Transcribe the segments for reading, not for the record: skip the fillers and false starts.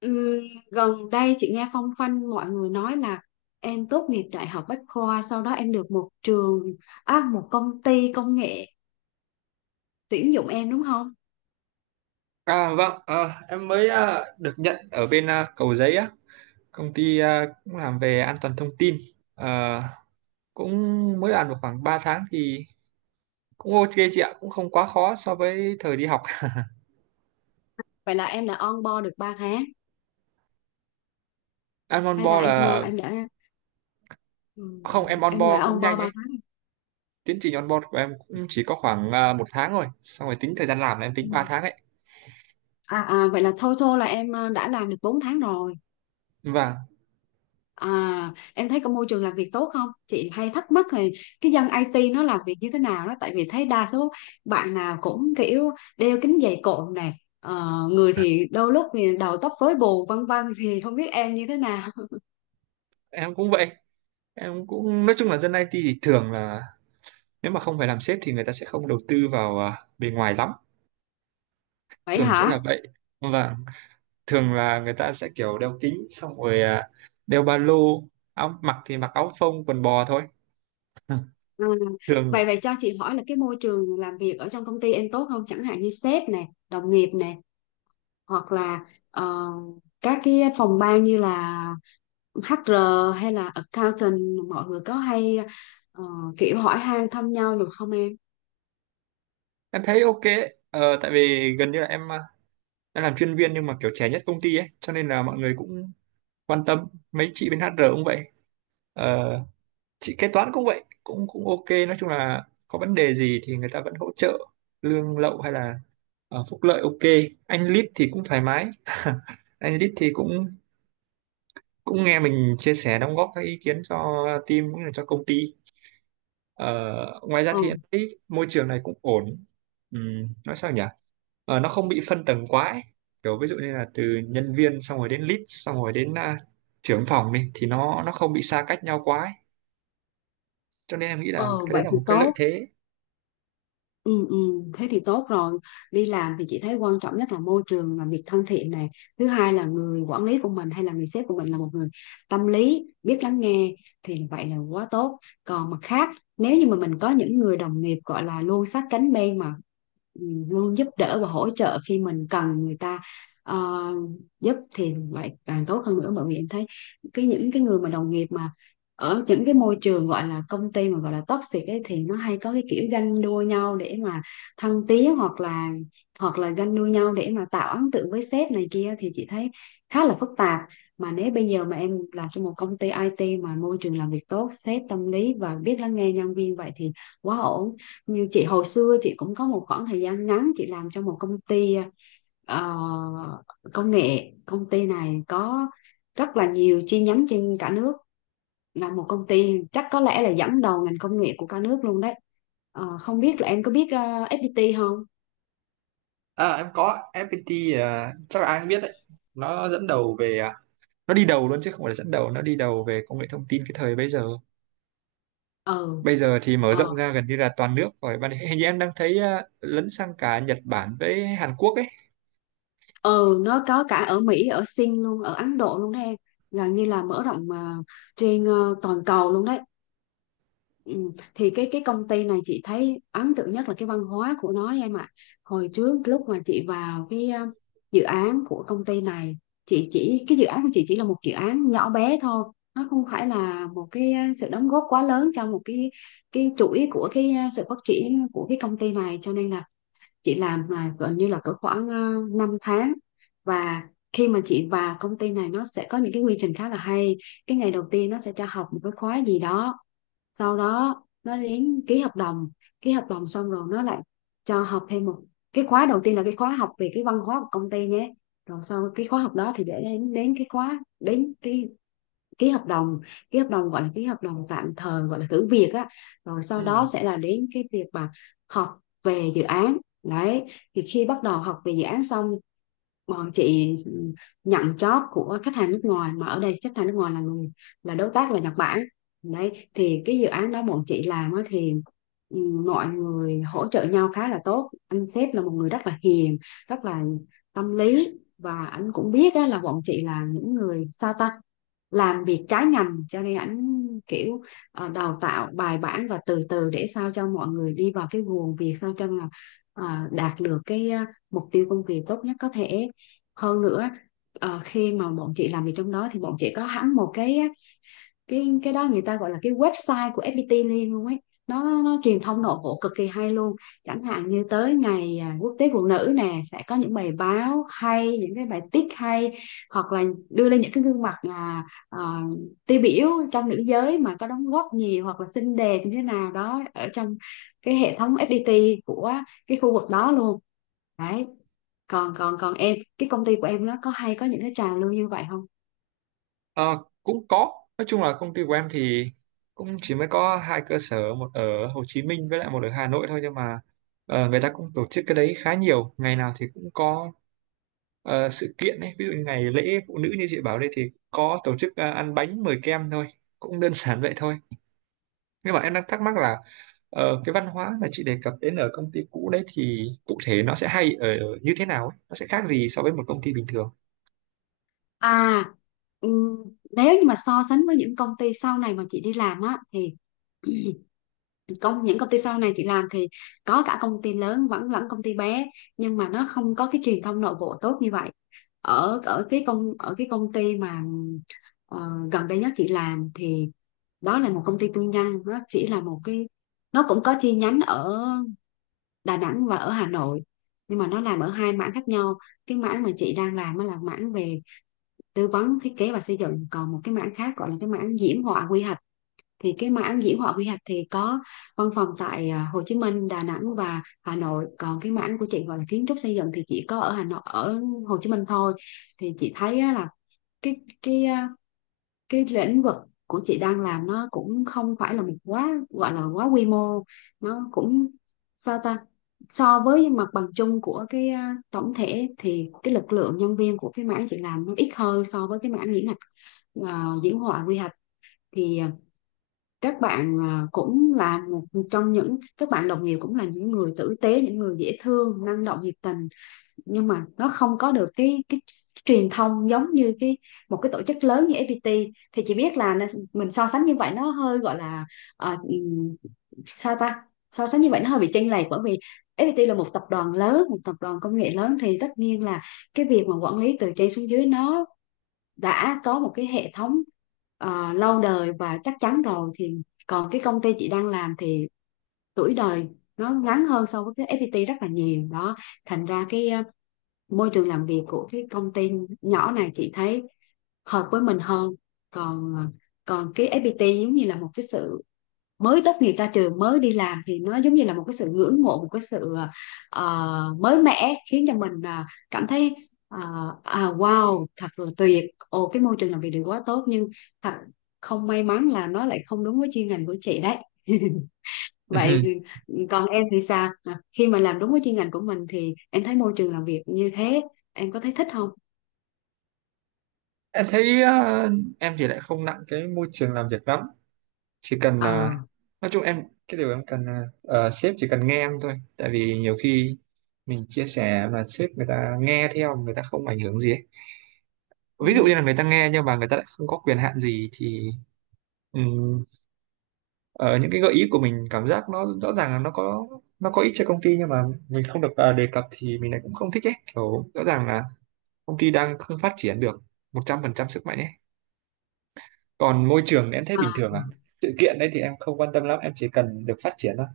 Ừm, Gần đây chị nghe phong phanh mọi người nói là em tốt nghiệp Đại học Bách khoa, sau đó em được một trường, một công ty công nghệ tuyển dụng em đúng không? À vâng, em mới được nhận ở bên Cầu Giấy á, công ty cũng làm về an toàn thông tin. Ờ, Cũng mới làm được khoảng 3 tháng thì cũng ok chị ạ, cũng không quá khó so với thời đi học. Vậy là em đã on board được 3 tháng Em on hay là board là không, ừm, em on em đã board cũng on board nhanh 3 ấy. tháng. Tiến trình on board của em cũng chỉ có khoảng một tháng rồi, xong rồi tính thời gian làm là em tính Ừm. 3 tháng ấy. À, à vậy là total là đã làm được 4 tháng rồi. Và À, em thấy có môi trường làm việc tốt không? Chị hay thắc mắc thì cái dân IT nó làm việc như thế nào đó, tại vì thấy đa số bạn nào cũng kiểu đeo kính dày cộm này, người thì đôi lúc thì đầu tóc rối bù vân vân, thì không biết em như thế nào. em cũng vậy, em cũng nói chung là dân IT thì thường là nếu mà không phải làm sếp thì người ta sẽ không đầu tư vào bề ngoài lắm, Vậy thường sẽ là hả? vậy. Vâng, thường là người ta sẽ kiểu đeo kính xong rồi, đeo ba lô, áo mặc thì mặc áo phông quần bò thôi. Ừ. Ừ. Thường Vậy vậy cho chị hỏi là cái môi trường làm việc ở trong công ty em tốt không? Chẳng hạn như sếp này, đồng nghiệp này, hoặc là ờ, các cái phòng ban như là HR hay là accountant, mọi người có hay ờ, kiểu hỏi han thăm nhau được không em? em thấy ok ấy. Ờ, Tại vì gần như là em làm chuyên viên nhưng mà kiểu trẻ nhất công ty ấy cho nên là mọi người cũng quan tâm, mấy chị bên HR cũng vậy. Ờ, chị kế toán cũng vậy, cũng cũng ok, nói chung là có vấn đề gì thì người ta vẫn hỗ trợ lương lậu hay là phúc lợi ok. Anh lead thì cũng thoải mái anh lead thì cũng cũng nghe mình chia sẻ đóng góp các ý kiến cho team cũng như là cho công ty. Ngoài ra thì em Ừ. thấy môi trường này cũng ổn. Nói sao nhỉ. Nó không bị phân tầng quá ấy, kiểu ví dụ như là từ nhân viên xong rồi đến lead xong rồi đến trưởng phòng đi thì nó không bị xa cách nhau quá ấy, cho nên em nghĩ là Ờ, cái đấy vậy là thì một cái lợi tốt. thế. Ừ, ừ, thế thì tốt rồi. Đi làm thì chị thấy quan trọng nhất là môi trường làm việc thân thiện này, thứ hai là người quản lý của mình hay là người sếp của mình là một người tâm lý, biết lắng nghe, thì vậy là quá tốt. Còn mặt khác, nếu như mà mình có những người đồng nghiệp gọi là luôn sát cánh bên mà ừ, luôn giúp đỡ và hỗ trợ khi mình cần người ta ờ, giúp thì vậy càng tốt hơn nữa, bởi vì em thấy cái những cái người mà đồng nghiệp mà ở những cái môi trường gọi là công ty mà gọi là toxic ấy thì nó hay có cái kiểu ganh đua nhau để mà thăng tiến, hoặc là ganh đua nhau để mà tạo ấn tượng với sếp này kia, thì chị thấy khá là phức tạp. Mà nếu bây giờ mà em làm trong một công ty IT mà môi trường làm việc tốt, sếp tâm lý và biết lắng nghe nhân viên, vậy thì quá ổn. Như chị hồi xưa, chị cũng có một khoảng thời gian ngắn chị làm trong một công ty ờ, công nghệ. Công ty này có rất là nhiều chi nhánh trên cả nước, là một công ty chắc có lẽ là dẫn đầu ngành công nghệ của cả nước luôn đấy. Ờ, không biết là em có biết FPT không. Em có FPT, chắc là ai cũng biết đấy, nó dẫn đầu về, nó đi đầu luôn chứ không phải là dẫn đầu, nó đi đầu về công nghệ thông tin cái thời bây giờ. Ừ. Bây giờ thì mở Ờ. rộng ra gần như là toàn nước rồi, bạn hình như em đang thấy lấn sang cả Nhật Bản với Hàn Quốc ấy. Ừ, nó có cả ở Mỹ, ở Sing luôn, ở Ấn Độ luôn đấy em, gần như là mở rộng trên toàn cầu luôn đấy. Ừ. Thì cái công ty này chị thấy ấn tượng nhất là cái văn hóa của nó em ạ. Hồi trước lúc mà chị vào cái dự án của công ty này, chị chỉ, cái dự án của chị chỉ là một dự án nhỏ bé thôi, nó không phải là một cái sự đóng góp quá lớn trong một cái chuỗi của cái sự phát triển của cái công ty này, cho nên là chị làm là gần như là cỡ khoảng 5 tháng. Và khi mà chị vào công ty này, nó sẽ có những cái quy trình khá là hay. Cái ngày đầu tiên nó sẽ cho học một cái khóa gì đó, sau đó nó đến ký hợp đồng. Ký hợp đồng xong rồi nó lại cho học thêm một cái khóa, đầu tiên là cái khóa học về cái văn hóa của công ty nhé. Rồi sau cái khóa học đó thì để đến đến cái khóa, đến cái ký hợp đồng, ký hợp đồng gọi là ký hợp đồng tạm thời gọi là thử việc á. Rồi sau Ừ. đó sẽ là đến cái việc mà học về dự án. Đấy, thì khi bắt đầu học về dự án xong, bọn chị nhận job của khách hàng nước ngoài, mà ở đây khách hàng nước ngoài là người, là đối tác, là Nhật Bản. Đấy, thì cái dự án đó bọn chị làm á, thì ừ, mọi người hỗ trợ nhau khá là tốt, anh sếp là một người rất là hiền, rất là tâm lý, và anh cũng biết á, là bọn chị là những người, sao ta, làm việc trái ngành, cho nên ảnh kiểu đào tạo bài bản và từ từ để sao cho mọi người đi vào cái guồng việc, sao cho là ờ, đạt được cái mục tiêu công việc tốt nhất có thể. Hơn nữa, khi mà bọn chị làm việc trong đó thì bọn chị có hẳn một cái đó, người ta gọi là cái website của FPT Liên luôn ấy, nó truyền thông nội bộ cực kỳ hay luôn. Chẳng hạn như tới ngày quốc tế phụ nữ nè, sẽ có những bài báo hay, những cái bài tiết hay, hoặc là đưa lên những cái gương mặt à, tiêu biểu trong nữ giới mà có đóng góp nhiều, hoặc là xinh đẹp như thế nào đó ở trong cái hệ thống FPT của cái khu vực đó luôn. Đấy, còn còn còn em, cái công ty của em nó có hay có những cái trào lưu như vậy không? Ờ, Cũng có, nói chung là công ty của em thì cũng chỉ mới có hai cơ sở, một ở Hồ Chí Minh với lại một ở Hà Nội thôi, nhưng mà người ta cũng tổ chức cái đấy khá nhiều, ngày nào thì cũng có sự kiện ấy, ví dụ như ngày lễ phụ nữ như chị bảo đây thì có tổ chức ăn bánh mời kem thôi, cũng đơn giản vậy thôi. Nhưng mà em đang thắc mắc là cái văn hóa mà chị đề cập đến ở công ty cũ đấy thì cụ thể nó sẽ hay ở như thế nào ấy? Nó sẽ khác gì so với một công ty bình thường? À, ừm, nếu như mà so sánh với những công ty sau này mà chị đi làm á thì công, những công ty sau này chị làm thì có cả công ty lớn vẫn lẫn công ty bé, nhưng mà nó không có cái truyền thông nội bộ tốt như vậy. Ở ở cái công ty mà ờ, gần đây nhất chị làm thì đó là một công ty tư nhân, nó chỉ là một cái, nó cũng có chi nhánh ở Đà Nẵng và ở Hà Nội, nhưng mà nó làm ở hai mảng khác nhau. Cái mảng mà chị đang làm á là mảng về tư vấn thiết kế và xây dựng, còn một cái mảng khác gọi là cái mảng diễm họa quy hoạch. Thì cái mảng diễm họa quy hoạch thì có văn phòng tại Hồ Chí Minh, Đà Nẵng và Hà Nội, còn cái mảng của chị gọi là kiến trúc xây dựng thì chỉ có ở Hà Nội, ở Hồ Chí Minh thôi. Thì chị thấy á, là cái cái à, cái lĩnh vực của chị đang làm nó cũng không phải là một, quá gọi là quá quy mô, nó cũng, sao ta, so với mặt bằng chung của cái tổng thể thì cái lực lượng nhân viên của cái mảng chị làm nó ít hơn so với cái mảng diễn, ờ, diễn họa quy hoạch. Thì các bạn cũng là một trong những các bạn đồng nghiệp, cũng là những người tử tế, những người dễ thương, năng động, nhiệt tình, nhưng mà nó không có được cái truyền thông giống như cái một cái tổ chức lớn như FPT. Thì chị biết là mình so sánh như vậy nó hơi gọi là, ờ, sao ta, so sánh như vậy nó hơi bị chênh lệch, bởi vì FPT là một tập đoàn lớn, một tập đoàn công nghệ lớn, thì tất nhiên là cái việc mà quản lý từ trên xuống dưới nó đã có một cái hệ thống lâu đời và chắc chắn rồi. Thì còn cái công ty chị đang làm thì tuổi đời nó ngắn hơn so với cái FPT rất là nhiều đó, thành ra cái môi trường làm việc của cái công ty nhỏ này chị thấy hợp với mình hơn. Còn ờ, còn cái FPT, giống như là một cái sự mới tốt nghiệp ra trường mới đi làm thì nó giống như là một cái sự ngưỡng mộ, một cái sự mới mẻ, khiến cho mình cảm thấy ờ, à wow, thật là tuyệt, ồ cái môi trường làm việc được quá tốt, nhưng thật không may mắn là nó lại không đúng với chuyên ngành của chị đấy. Ừm. Vậy còn em thì sao? À, khi mà làm đúng với chuyên ngành của mình thì em thấy môi trường làm việc như thế, em có thấy thích không? em thấy ờ, em thì lại không nặng cái môi trường làm việc lắm, chỉ cần Ờ. nói chung em cái điều em cần là sếp chỉ cần nghe em thôi, tại vì nhiều khi mình chia sẻ mà sếp người ta nghe theo người ta không ảnh hưởng gì ấy, Ừ. ví dụ như là người ta nghe nhưng mà người ta lại không có quyền hạn gì thì. Ờ, những cái gợi ý của mình cảm giác nó rõ ràng là nó có ích cho công ty nhưng mà mình không được đề cập thì mình lại cũng không thích ấy, kiểu rõ ràng là công ty đang không phát triển được 100% sức mạnh ấy. Còn môi trường thì em thấy bình À. thường à, sự kiện đấy thì em không quan tâm lắm, em chỉ cần được phát triển thôi,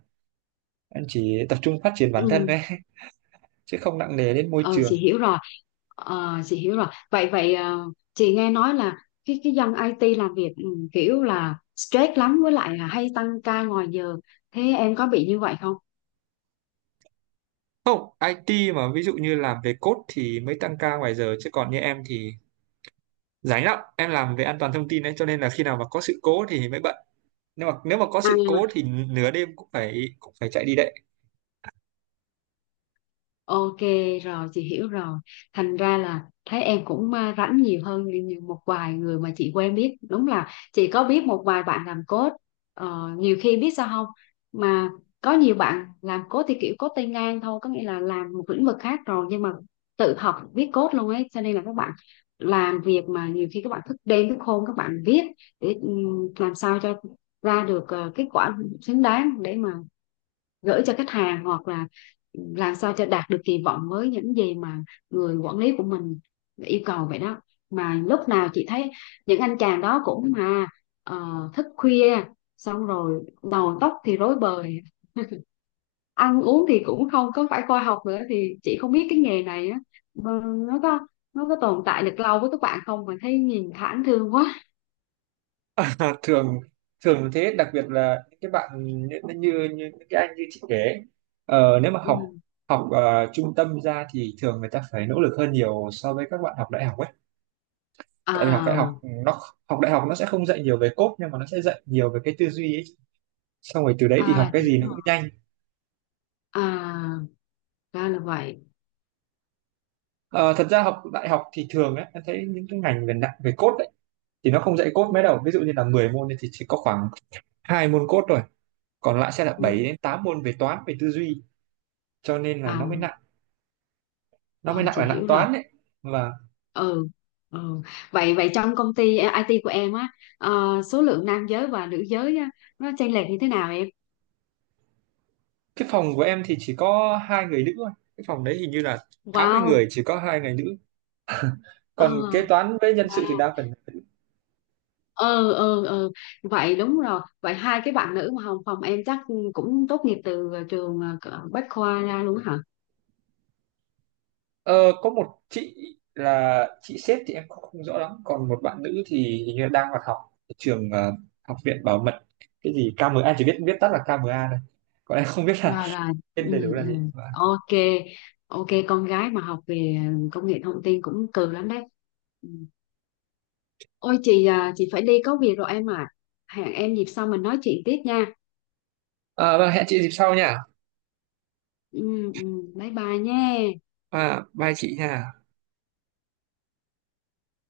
em chỉ tập trung phát triển bản thân Ừ. đấy chứ không nặng nề đến môi Ờ, chị trường. hiểu rồi. Ờ, chị hiểu rồi. Vậy vậy chị nghe nói là cái dân IT làm việc kiểu là stress lắm, với lại là hay tăng ca ngoài giờ. Thế em có bị như vậy không? Không, IT mà ví dụ như làm về code thì mới tăng ca ngoài giờ chứ còn như em thì rảnh lắm, em làm về an toàn thông tin đấy cho nên là khi nào mà có sự cố thì mới bận, nhưng mà nếu mà có À. sự cố thì nửa đêm cũng phải chạy đi đấy. Ok, rồi chị hiểu rồi, thành ra là thấy em cũng rảnh nhiều hơn như một vài người mà chị quen biết. Đúng là chị có biết một vài bạn làm code. Ờ, nhiều khi biết sao không mà có nhiều bạn làm code thì kiểu code tay ngang thôi, có nghĩa là làm một lĩnh vực khác rồi nhưng mà tự học viết code luôn ấy, cho nên là các bạn làm việc mà nhiều khi các bạn thức đêm thức hôm, các bạn viết để làm sao cho ra được kết quả xứng đáng để mà gửi cho khách hàng, hoặc là làm sao cho đạt được kỳ vọng với những gì mà người quản lý của mình yêu cầu vậy đó. Mà lúc nào chị thấy những anh chàng đó cũng mà thức khuya, xong rồi đầu tóc thì rối bời, ăn uống thì cũng không có phải khoa học nữa, thì chị không biết cái nghề này á, nó có nó có tồn tại được lâu với các bạn không, mà thấy nhìn thảm thương quá. À, thường thường thế, đặc biệt là những cái bạn như như, như những cái anh như chị kể ấy, nếu mà Ừ. học học ờ, trung tâm ra thì thường người ta phải nỗ lực hơn nhiều so với các bạn học đại học ấy, tại vì À. Học đại học nó sẽ không dạy nhiều về code nhưng mà nó sẽ dạy nhiều về cái tư duy ấy, xong rồi từ đấy thì học À, cái chị gì hiểu nó cũng rồi. nhanh. À, ra là vậy. Ờ, Thật ra học đại học thì thường ấy, em thấy những cái ngành về nặng về code ấy thì nó không dạy code mấy đâu, ví dụ như là 10 môn thì chỉ có khoảng hai môn code thôi, còn lại sẽ là Ừ. 7 đến 8 môn về toán về tư duy, cho nên là À, nó mới nặng, nó mới rồi nặng chị là nặng hiểu rồi. toán đấy. Và Ừ, ừ, vậy vậy trong công ty IT của em á, số lượng nam giới và nữ giới á, nó chênh lệch như thế nào em? cái phòng của em thì chỉ có hai người nữ thôi, cái phòng đấy hình như là tám mươi Wow. người chỉ có hai người nữ, Ờ. còn kế toán với nhân sự thì Wow. đa phần là nữ. Ừ, ừ, ừ, vậy đúng rồi, vậy hai cái bạn nữ mà hồng phòng em chắc cũng tốt nghiệp từ trường cỡ Bách Khoa ra luôn hả? Ờ, có một chị là chị sếp thì em không rõ lắm, còn một bạn nữ thì hình như là đang hoạt học ở trường, học viện bảo mật cái gì KMA, anh chỉ biết biết tắt là KMA thôi, còn em không biết là Rồi, rồi. Ừ, tên đầy đủ là ừ. gì. Và Ok. Ok, con gái mà học về công nghệ thông tin cũng cừ lắm đấy. Ừ. Ôi chị, à, chị phải đi có việc rồi em à, hẹn em dịp sau mình nói chuyện tiếp nha. ờ, vâng, hẹn chị dịp sau nha. Ừ, ừ. Bye bye nha. À, bye chị nha.